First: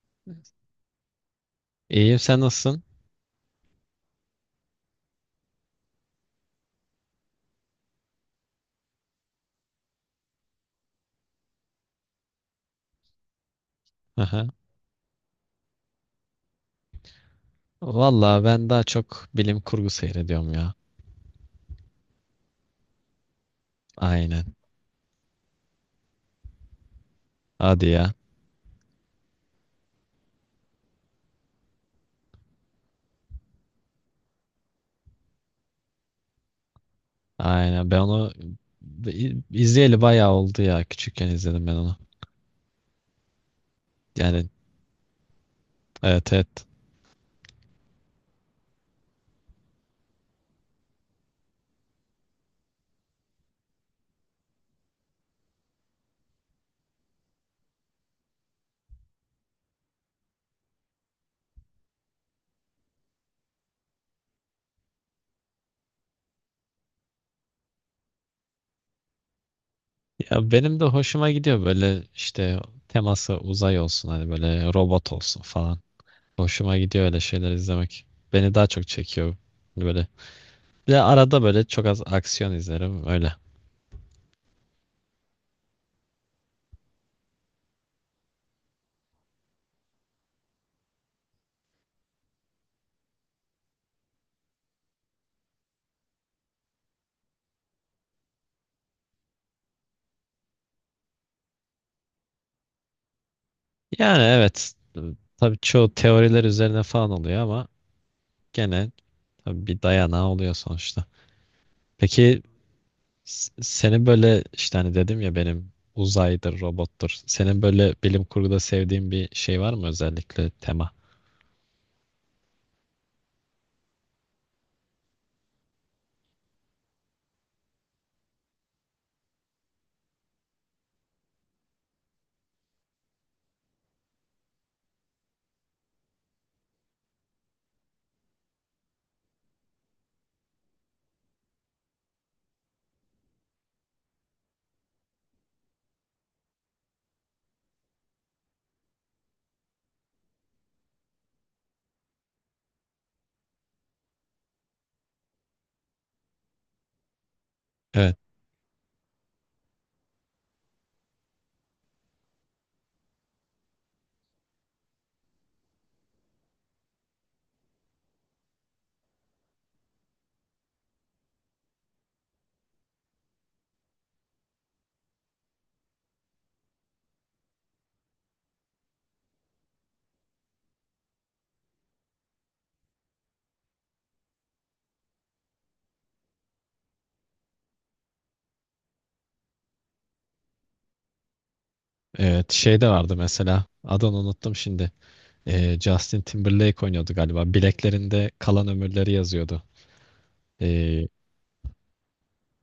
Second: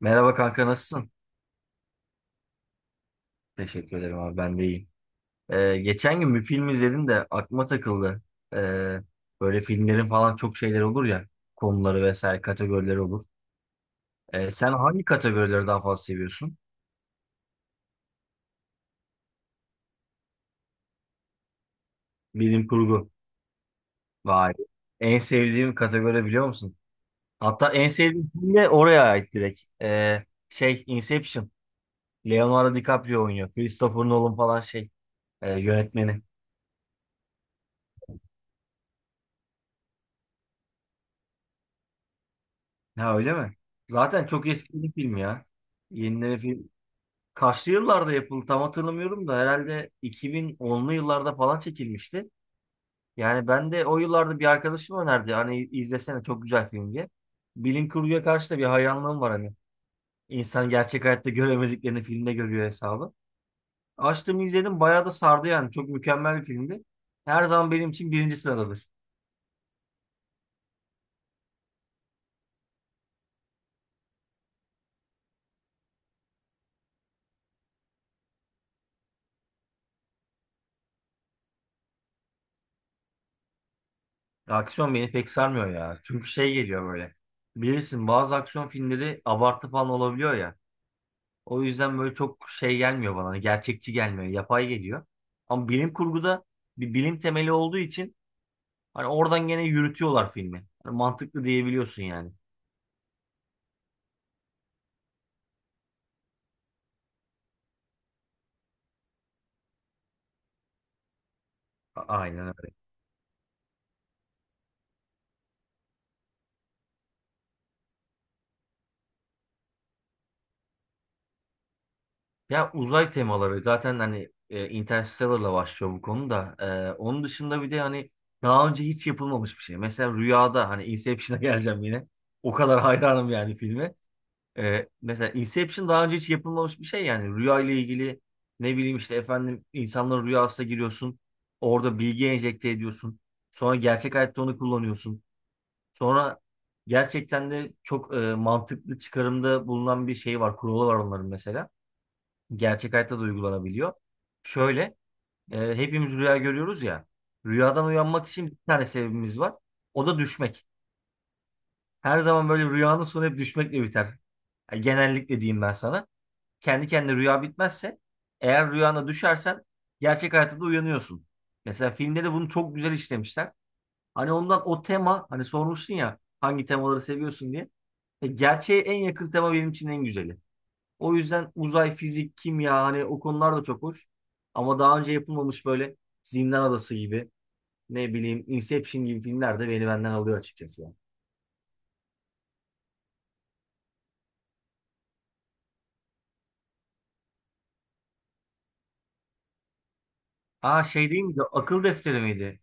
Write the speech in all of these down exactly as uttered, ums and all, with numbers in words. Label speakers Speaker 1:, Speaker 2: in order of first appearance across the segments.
Speaker 1: Merhaba kanka, nasılsın?
Speaker 2: İyiyim, sen nasılsın?
Speaker 1: Teşekkür ederim abi, ben de iyiyim. Ee, geçen gün bir film izledim de aklıma takıldı. Ee, böyle filmlerin falan çok şeyler olur ya. Konuları vesaire kategorileri olur.
Speaker 2: Aha.
Speaker 1: Ee, sen hangi kategorileri daha fazla seviyorsun?
Speaker 2: Vallahi ben daha çok bilim kurgu seyrediyorum ya.
Speaker 1: Bilim kurgu. Vay.
Speaker 2: Aynen.
Speaker 1: En sevdiğim kategori biliyor musun? Hatta
Speaker 2: Hadi
Speaker 1: en
Speaker 2: ya.
Speaker 1: sevdiğim film de oraya ait direkt. Ee, şey, Inception. Leonardo DiCaprio oynuyor. Christopher Nolan falan şey e, yönetmeni.
Speaker 2: Aynen. Ben onu izleyeli bayağı oldu ya. Küçükken izledim ben onu.
Speaker 1: Ha, öyle mi? Zaten
Speaker 2: Yani
Speaker 1: çok eski bir film ya.
Speaker 2: evet
Speaker 1: Yenileri
Speaker 2: evet.
Speaker 1: film. Kaçlı yıllarda yapıldı tam hatırlamıyorum da, herhalde iki bin onlu yıllarda falan çekilmişti. Yani ben de o yıllarda bir arkadaşım önerdi. Hani izlesene, çok güzel film diye. Bilim kurguya karşı da bir hayranlığım var hani. İnsan gerçek hayatta göremediklerini filmde görüyor hesabı. Açtım izledim, bayağı da sardı yani. Çok mükemmel bir filmdi. Her zaman benim için birinci sıradadır.
Speaker 2: Ya benim de hoşuma gidiyor böyle işte teması uzay olsun hani böyle robot olsun falan. Hoşuma gidiyor öyle şeyler izlemek. Beni daha çok çekiyor böyle. Bir de arada böyle çok az aksiyon izlerim öyle.
Speaker 1: Aksiyon beni pek sarmıyor ya. Çünkü şey geliyor böyle. Bilirsin, bazı aksiyon filmleri abartı falan olabiliyor ya. O yüzden böyle çok şey gelmiyor bana, hani gerçekçi gelmiyor. Yapay geliyor. Ama bilim kurguda bir bilim temeli olduğu için hani oradan gene yürütüyorlar filmi. Hani mantıklı diyebiliyorsun yani.
Speaker 2: Yani evet. Tabii çoğu teoriler üzerine falan oluyor ama gene tabii bir dayanağı oluyor sonuçta.
Speaker 1: A-
Speaker 2: Peki
Speaker 1: Aynen öyle.
Speaker 2: s- senin böyle işte hani dedim ya benim uzaydır, robottur. Senin böyle bilim kurguda sevdiğin bir şey var mı özellikle tema?
Speaker 1: Ya uzay temaları zaten hani e, Interstellar'la başlıyor bu konuda. E, onun dışında bir de hani daha önce hiç yapılmamış bir şey. Mesela rüyada, hani Inception'a geleceğim yine. O kadar hayranım yani filme. Ee, mesela Inception daha önce hiç yapılmamış bir şey yani. Rüya ile ilgili, ne bileyim işte efendim, insanların rüyasına giriyorsun, orada bilgi enjekte ediyorsun, sonra gerçek hayatta onu kullanıyorsun. Sonra gerçekten de çok e, mantıklı çıkarımda bulunan bir şey var, kuralı var onların. Mesela gerçek hayatta da uygulanabiliyor şöyle: e, hepimiz rüya görüyoruz ya, rüyadan
Speaker 2: Evet,
Speaker 1: uyanmak için bir tane sebebimiz var, o da düşmek. Her zaman böyle rüyanın sonu hep düşmekle biter. Yani genellikle diyeyim ben sana, kendi kendine rüya bitmezse, eğer rüyana düşersen, gerçek hayatta da uyanıyorsun. Mesela filmde de bunu çok güzel işlemişler. Hani ondan, o tema, hani sormuşsun ya hangi temaları seviyorsun diye. E, gerçeğe en yakın tema benim için en güzeli. O yüzden uzay, fizik, kimya, hani o konular da çok hoş. Ama daha önce yapılmamış böyle Zindan Adası gibi, ne bileyim Inception gibi filmler de beni benden alıyor açıkçası ya.
Speaker 2: evet şey de vardı mesela adını unuttum şimdi. Ee, Justin Timberlake oynuyordu galiba. Bileklerinde kalan ömürleri yazıyordu.
Speaker 1: Aa,
Speaker 2: Ee,
Speaker 1: şey değil miydi? Akıl defteri miydi?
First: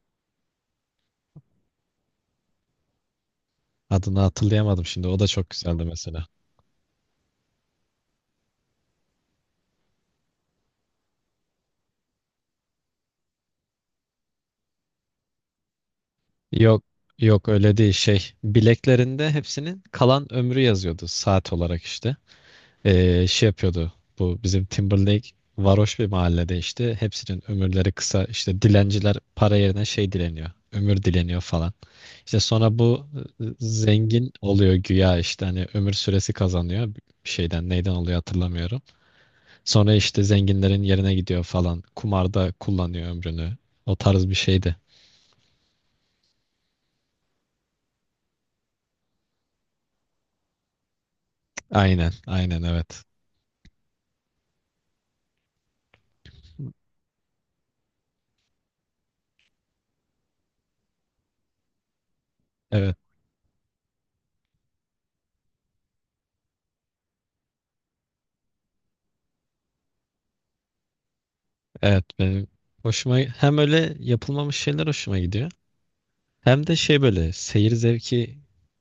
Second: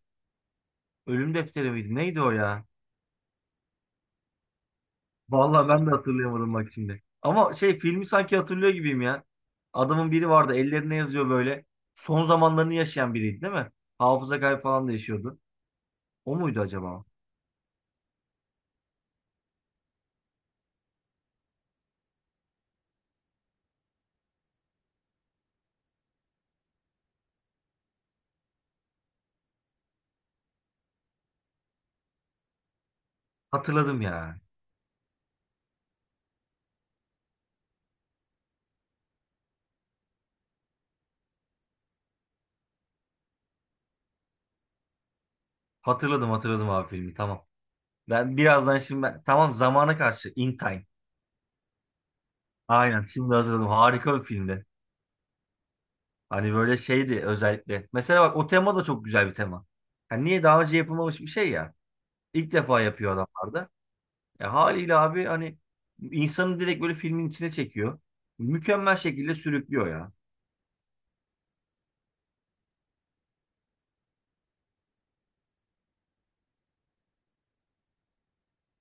Speaker 1: Ölüm defteri miydi? Neydi o ya?
Speaker 2: adını hatırlayamadım şimdi. O da çok
Speaker 1: Vallahi
Speaker 2: güzeldi
Speaker 1: ben de
Speaker 2: mesela.
Speaker 1: hatırlayamadım bak şimdi. Ama şey filmi sanki hatırlıyor gibiyim ya. Adamın biri vardı, ellerine yazıyor böyle. Son zamanlarını yaşayan biriydi değil mi? Hafıza kaybı falan da yaşıyordu. O muydu
Speaker 2: Yok,
Speaker 1: acaba?
Speaker 2: yok öyle değil şey. Bileklerinde hepsinin kalan ömrü yazıyordu saat olarak işte. Ee, şey yapıyordu. Bu bizim Timberlake varoş bir mahallede işte hepsinin ömürleri kısa, işte dilenciler para yerine şey dileniyor. Ömür dileniyor falan. İşte sonra bu e,
Speaker 1: Hatırladım
Speaker 2: zengin
Speaker 1: ya.
Speaker 2: oluyor güya, işte hani ömür süresi kazanıyor. Bir şeyden neyden oluyor hatırlamıyorum. Sonra işte zenginlerin yerine gidiyor falan. Kumarda kullanıyor ömrünü. O tarz bir şeydi.
Speaker 1: Hatırladım hatırladım abi filmi, tamam. Ben birazdan şimdi ben, tamam zamana karşı, In Time.
Speaker 2: Aynen, aynen
Speaker 1: Aynen,
Speaker 2: evet.
Speaker 1: şimdi hatırladım. Harika bir filmdi. Hani böyle şeydi özellikle. Mesela bak, o tema da çok güzel bir tema. Yani niye daha önce yapılmamış bir şey ya. İlk defa
Speaker 2: Evet,
Speaker 1: yapıyor adamlar da. E, haliyle abi, hani insanı direkt böyle filmin içine çekiyor. Mükemmel şekilde sürüklüyor ya.
Speaker 2: evet benim hoşuma hem öyle yapılmamış şeyler hoşuma gidiyor. Hem de şey böyle seyir zevki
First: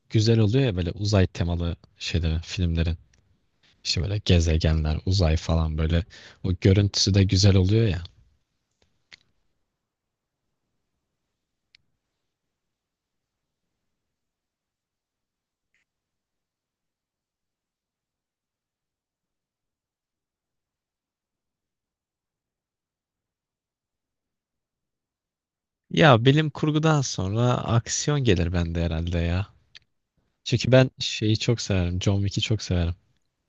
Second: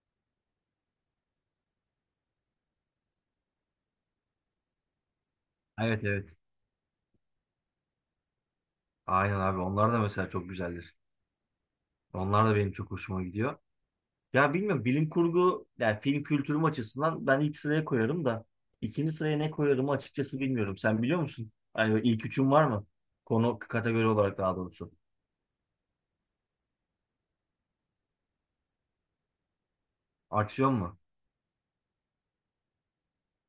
Speaker 2: güzel oluyor ya böyle uzay temalı şeylerin, filmlerin. İşte böyle gezegenler, uzay falan böyle
Speaker 1: Evet, evet.
Speaker 2: o görüntüsü de güzel oluyor ya.
Speaker 1: Aynen abi, onlar da mesela çok güzeldir. Onlar da benim çok hoşuma gidiyor. Ya bilmiyorum, bilim kurgu yani film kültürüm açısından ben ilk sıraya koyarım da ikinci sıraya ne koyarımı açıkçası bilmiyorum. Sen biliyor musun? Hani böyle ilk üçün var mı? Konu kategori olarak, daha doğrusu.
Speaker 2: Ya bilim kurgudan sonra aksiyon gelir bende herhalde ya. Çünkü
Speaker 1: Aksiyon
Speaker 2: ben
Speaker 1: mu?
Speaker 2: şeyi çok severim. John Wick'i çok severim.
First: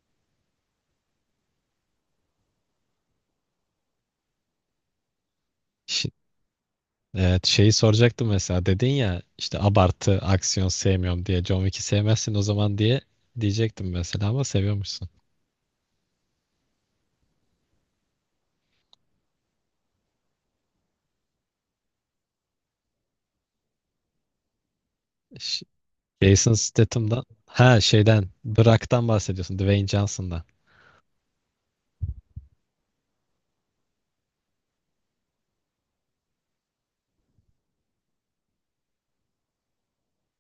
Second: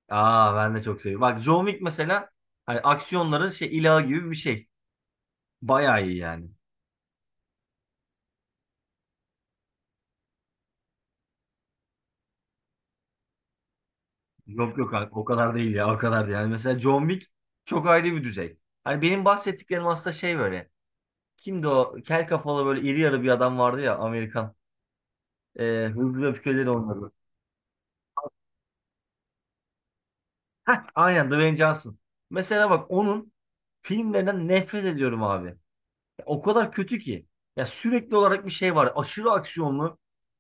Speaker 1: Aa, ben de çok seviyorum. Bak, John Wick mesela hani aksiyonların şey, ilahı gibi bir şey. Bayağı
Speaker 2: Şi-
Speaker 1: iyi yani.
Speaker 2: evet şeyi soracaktım mesela dedin ya işte abartı aksiyon sevmiyorum diye John Wick'i sevmezsin o zaman diye diyecektim mesela ama
Speaker 1: Yok yok
Speaker 2: seviyormuşsun.
Speaker 1: abi, o kadar değil ya, o kadar değil. Yani mesela John Wick çok ayrı bir düzey. Hani benim bahsettiklerim aslında şey böyle. Kimdi o? Kel kafalı böyle iri yarı bir adam vardı ya, Amerikan. Ee, Hızlı ve
Speaker 2: Jason
Speaker 1: Öfkelileri oynadı.
Speaker 2: Statham'dan ha şeyden Brock'tan bahsediyorsun, Dwayne Johnson'dan.
Speaker 1: Aynen, Dwayne Johnson. Mesela bak, onun filmlerinden nefret ediyorum abi. Ya o kadar kötü ki. Ya sürekli olarak bir şey var. Aşırı aksiyonlu.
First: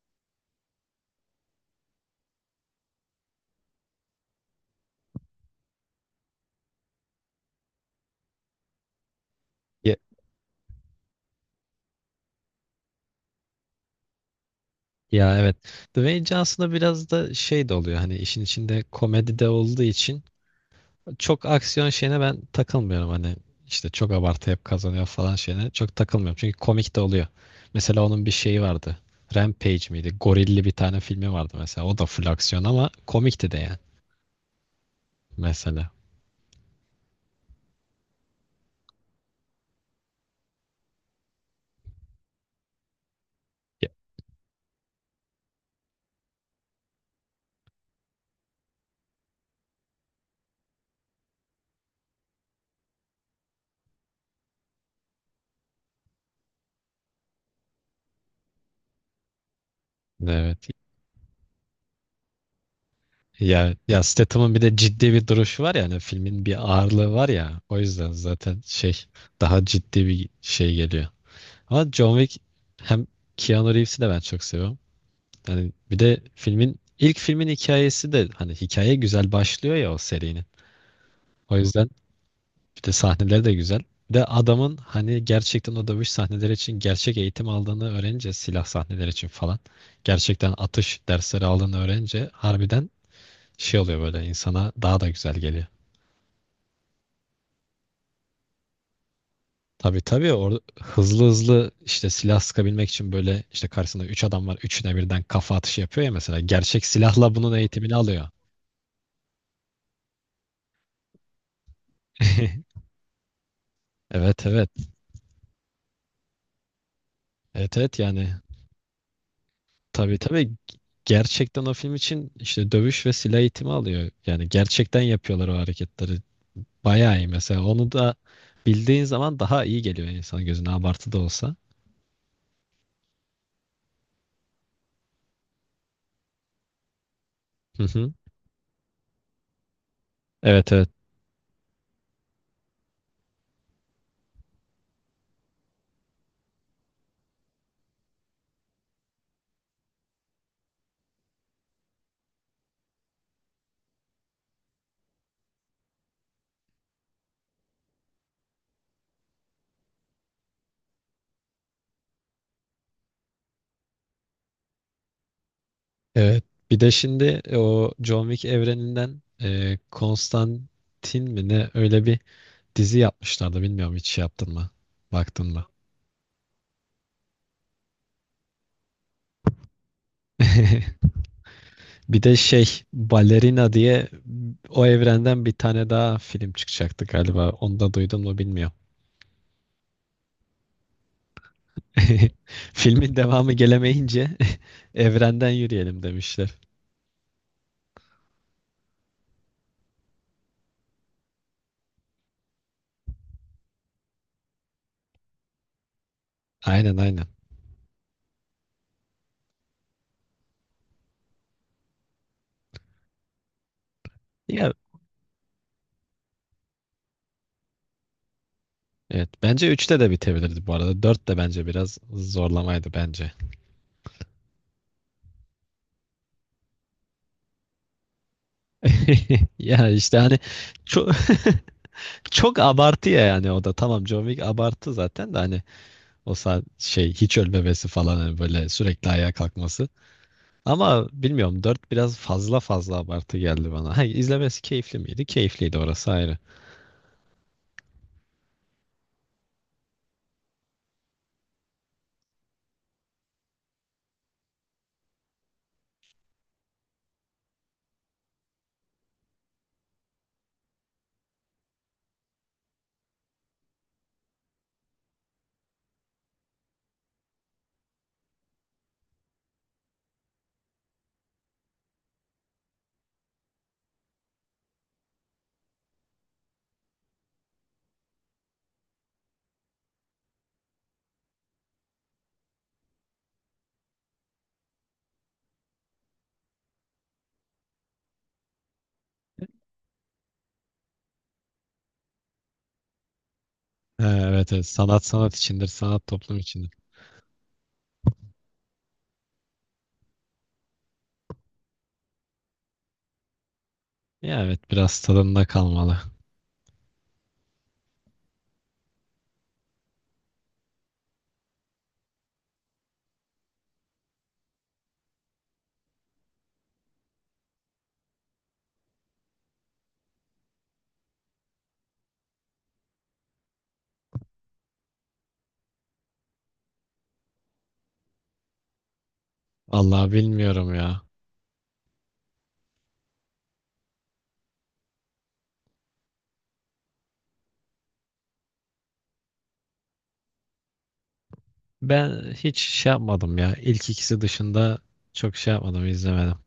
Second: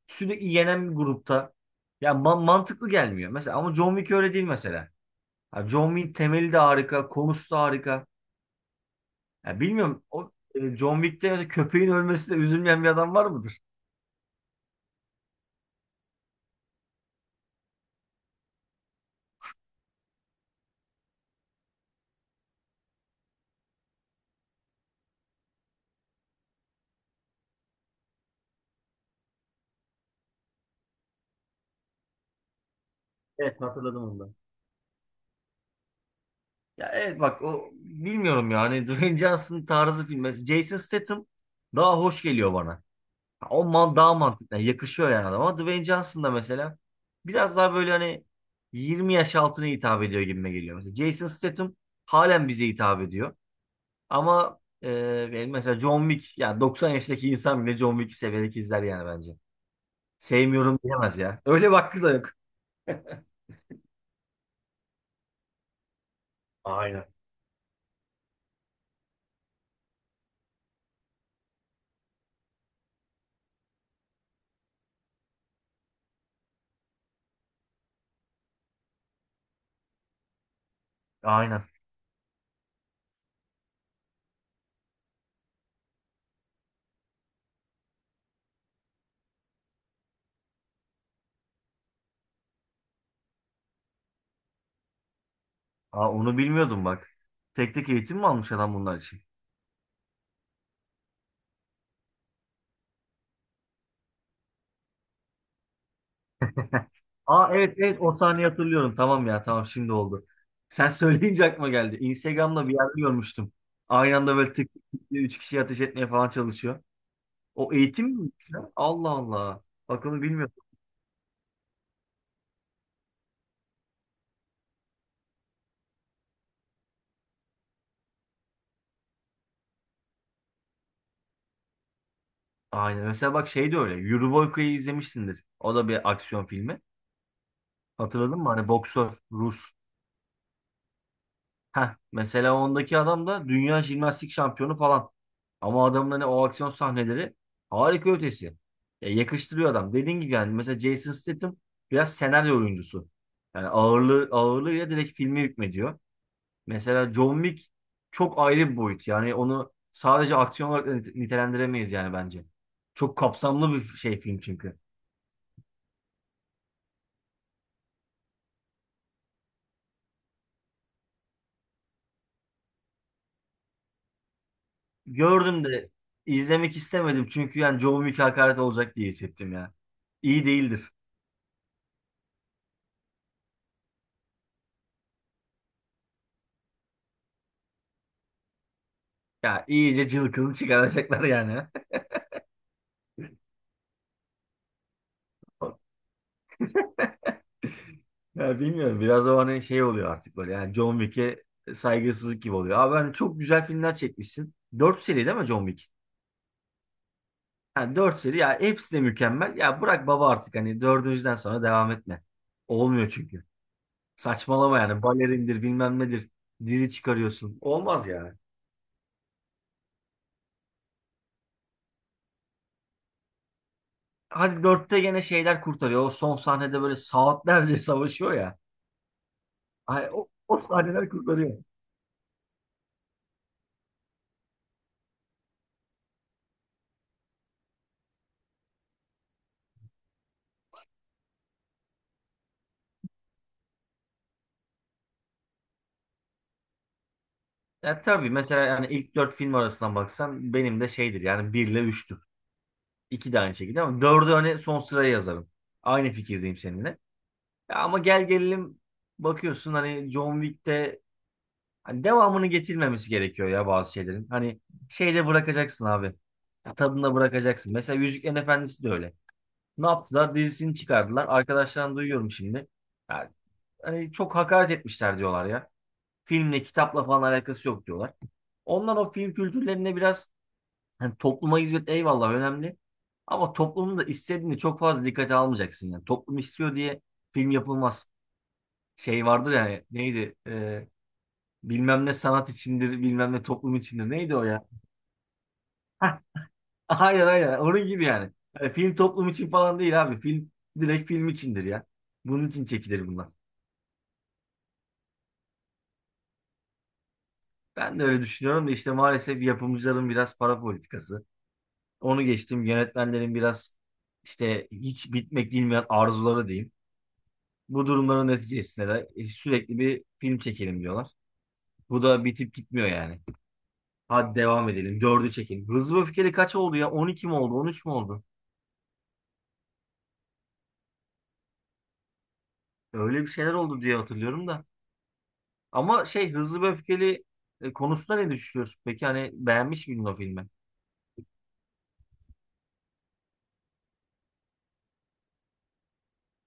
Speaker 1: Sürekli yenen bir grupta. Ya ma- mantıklı gelmiyor. Mesela ama John Wick öyle değil mesela. Ya John Wick temeli de harika. Konusu da harika. Ya
Speaker 2: Ya,
Speaker 1: bilmiyorum o e, John Wick'te mesela köpeğin ölmesine üzülmeyen bir adam var mıdır?
Speaker 2: ya evet. Dwayne Johnson'a biraz da şey de oluyor hani işin içinde komedi de olduğu için çok aksiyon şeyine ben takılmıyorum hani işte çok abartı hep kazanıyor falan şeyine çok takılmıyorum çünkü komik de oluyor. Mesela onun bir şeyi vardı. Rampage miydi? Gorilli bir tane filmi vardı mesela. O da full aksiyon ama komikti de
Speaker 1: Evet,
Speaker 2: yani
Speaker 1: hatırladım onu da.
Speaker 2: mesela.
Speaker 1: Ya evet, bak o bilmiyorum yani Dwayne Johnson tarzı filmi. Jason Statham daha hoş geliyor bana. Ha, o
Speaker 2: Ya,
Speaker 1: man daha mantıklı, yani yakışıyor yani adama. Ama Dwayne Johnson da mesela biraz daha böyle hani yirmi yaş altına hitap ediyor gibime geliyor. Mesela Jason Statham halen bize hitap ediyor. Ama e, yani mesela John Wick, ya doksan yaşındaki insan bile John Wick'i severek izler yani bence.
Speaker 2: evet.
Speaker 1: Sevmiyorum diyemez ya. Öyle bir hakkı da yok.
Speaker 2: Ya, ya Statham'ın bir de ciddi bir duruşu var ya hani filmin bir
Speaker 1: Aynen.
Speaker 2: ağırlığı var ya o yüzden zaten şey daha ciddi bir şey geliyor. Ama John Wick hem Keanu Reeves'i de ben çok seviyorum. Yani bir de filmin ilk filmin hikayesi de hani hikaye güzel başlıyor ya o serinin. O
Speaker 1: Aynen.
Speaker 2: yüzden bir de sahneleri de güzel. Bir de adamın hani gerçekten o dövüş sahneleri için gerçek eğitim aldığını öğrenince, silah sahneleri için falan gerçekten atış dersleri aldığını öğrenince harbiden şey oluyor böyle insana, daha da güzel geliyor.
Speaker 1: Aa, onu bilmiyordum bak. Tek tek eğitim mi almış adam bunlar için?
Speaker 2: Tabii tabii orada hızlı hızlı işte silah sıkabilmek için böyle işte karşısında üç adam var. Üçüne birden kafa atışı yapıyor ya mesela. Gerçek silahla
Speaker 1: Aa,
Speaker 2: bunun
Speaker 1: evet,
Speaker 2: eğitimini
Speaker 1: evet, o
Speaker 2: alıyor.
Speaker 1: sahneyi hatırlıyorum. Tamam ya, tamam, şimdi oldu. Sen söyleyince aklıma geldi. Instagram'da bir yerde görmüştüm. Aynı anda
Speaker 2: Evet
Speaker 1: böyle
Speaker 2: evet.
Speaker 1: tık tık tık diye üç kişiyi ateş etmeye falan çalışıyor. O
Speaker 2: Evet evet
Speaker 1: eğitim
Speaker 2: yani
Speaker 1: miymiş ya? Allah Allah. Bak,
Speaker 2: tabii
Speaker 1: onu
Speaker 2: tabii
Speaker 1: bilmiyordum.
Speaker 2: gerçekten o film için işte dövüş ve silah eğitimi alıyor. Yani gerçekten yapıyorlar o hareketleri. Bayağı iyi mesela. Onu da bildiğin zaman daha iyi geliyor insan gözüne abartı da olsa.
Speaker 1: Aynen. Mesela bak, şey de öyle. Euroboyka'yı izlemişsindir. O da bir aksiyon filmi.
Speaker 2: Hı hı.
Speaker 1: Hatırladın mı? Hani boksör, Rus.
Speaker 2: Evet evet.
Speaker 1: Heh, mesela ondaki adam da dünya jimnastik şampiyonu falan. Ama adamın hani o aksiyon sahneleri harika ötesi. Ya yakıştırıyor adam. Dediğin gibi yani, mesela Jason Statham biraz senaryo oyuncusu. Yani ağırlığı ağırlığıyla direkt filmi hükmediyor. Mesela John Wick çok ayrı bir boyut. Yani onu sadece aksiyon olarak da nite- nitelendiremeyiz yani bence. Çok kapsamlı bir şey film çünkü.
Speaker 2: Evet. Bir de şimdi e, o John Wick evreninden e, Konstantin mi ne öyle bir dizi yapmışlardı. Bilmiyorum, hiç şey yaptın mı? Baktın
Speaker 1: Gördüm
Speaker 2: mı?
Speaker 1: de izlemek istemedim çünkü yani John Wick hakaret olacak diye hissettim ya. İyi değildir.
Speaker 2: Bir de şey Balerina diye o evrenden bir tane daha film çıkacaktı galiba. Onu da duydun mu bilmiyorum.
Speaker 1: Ya iyice cılkını çıkaracaklar yani.
Speaker 2: Filmin devamı gelemeyince evrenden yürüyelim demişler.
Speaker 1: Ya bilmiyorum, biraz o hani şey oluyor artık böyle, yani John Wick'e saygısızlık gibi oluyor. Abi hani çok güzel filmler çekmişsin. Dört seri değil mi John Wick?
Speaker 2: Aynen aynen.
Speaker 1: Yani dört seri ya, hepsi de mükemmel. Ya bırak baba artık, hani dördüncüden sonra devam etme. Olmuyor çünkü.
Speaker 2: Ya
Speaker 1: Saçmalama yani, balerindir bilmem nedir. Dizi çıkarıyorsun. Olmaz yani.
Speaker 2: evet, bence üçte de bitebilirdi bu arada. Dört de bence biraz zorlamaydı bence.
Speaker 1: Hadi dörtte gene şeyler kurtarıyor. O son sahnede böyle saatlerce savaşıyor ya.
Speaker 2: Ya
Speaker 1: Ay,
Speaker 2: işte
Speaker 1: o,
Speaker 2: hani
Speaker 1: o sahneler
Speaker 2: çok
Speaker 1: kurtarıyor.
Speaker 2: çok abartı ya, yani o da tamam, John Wick abartı zaten, de hani o saat şey hiç ölmemesi falan hani böyle sürekli ayağa kalkması. Ama bilmiyorum, dört biraz fazla fazla abartı geldi bana. Ha, izlemesi keyifli miydi? Keyifliydi, orası ayrı.
Speaker 1: Ya tabii, mesela yani ilk dört film arasından baksan benim de şeydir yani, bir ile üçtür. İki de aynı şekilde, ama dördü hani son sıraya yazarım. Aynı fikirdeyim seninle. Ya ama gel gelelim, bakıyorsun hani John Wick'te hani devamını getirmemesi gerekiyor ya bazı şeylerin. Hani şeyde bırakacaksın abi. Tadında bırakacaksın. Mesela Yüzüklerin Efendisi de öyle. Ne yaptılar? Dizisini çıkardılar. Arkadaşlardan duyuyorum şimdi. Ya, hani çok hakaret etmişler diyorlar ya. Filmle, kitapla falan alakası yok diyorlar. Onlar o film kültürlerine biraz, hani topluma hizmet, eyvallah, önemli. Ama toplumun da istediğini çok fazla dikkate almayacaksın yani. Toplum istiyor diye film yapılmaz. Şey vardır yani, neydi? Ee, bilmem ne sanat içindir, bilmem ne toplum
Speaker 2: Ha,
Speaker 1: içindir. Neydi o
Speaker 2: evet
Speaker 1: ya?
Speaker 2: evet, sanat sanat içindir, sanat
Speaker 1: Hah,
Speaker 2: toplum içindir.
Speaker 1: aynen aynen. Onun gibi yani. Yani film toplum için falan değil abi. Film direkt film içindir ya. Bunun için çekilir bunlar.
Speaker 2: Ya evet, biraz tadında kalmalı.
Speaker 1: Ben de öyle düşünüyorum da işte maalesef yapımcıların biraz para politikası. Onu geçtim. Yönetmenlerin biraz işte hiç bitmek bilmeyen arzuları diyeyim. Bu durumların neticesinde de e, sürekli bir film çekelim diyorlar. Bu da bitip gitmiyor yani. Hadi devam edelim. Dördü çekelim. Hızlı ve Öfkeli kaç oldu ya? On iki mi oldu? On üç mü oldu?
Speaker 2: Allah bilmiyorum ya.
Speaker 1: Öyle bir şeyler oldu diye hatırlıyorum da. Ama şey Hızlı ve Öfkeli e, konusunda ne düşünüyorsun? Peki hani beğenmiş miydin o filmi?
Speaker 2: Ben hiç şey yapmadım ya. İlk ikisi dışında çok şey yapmadım, izlemedim.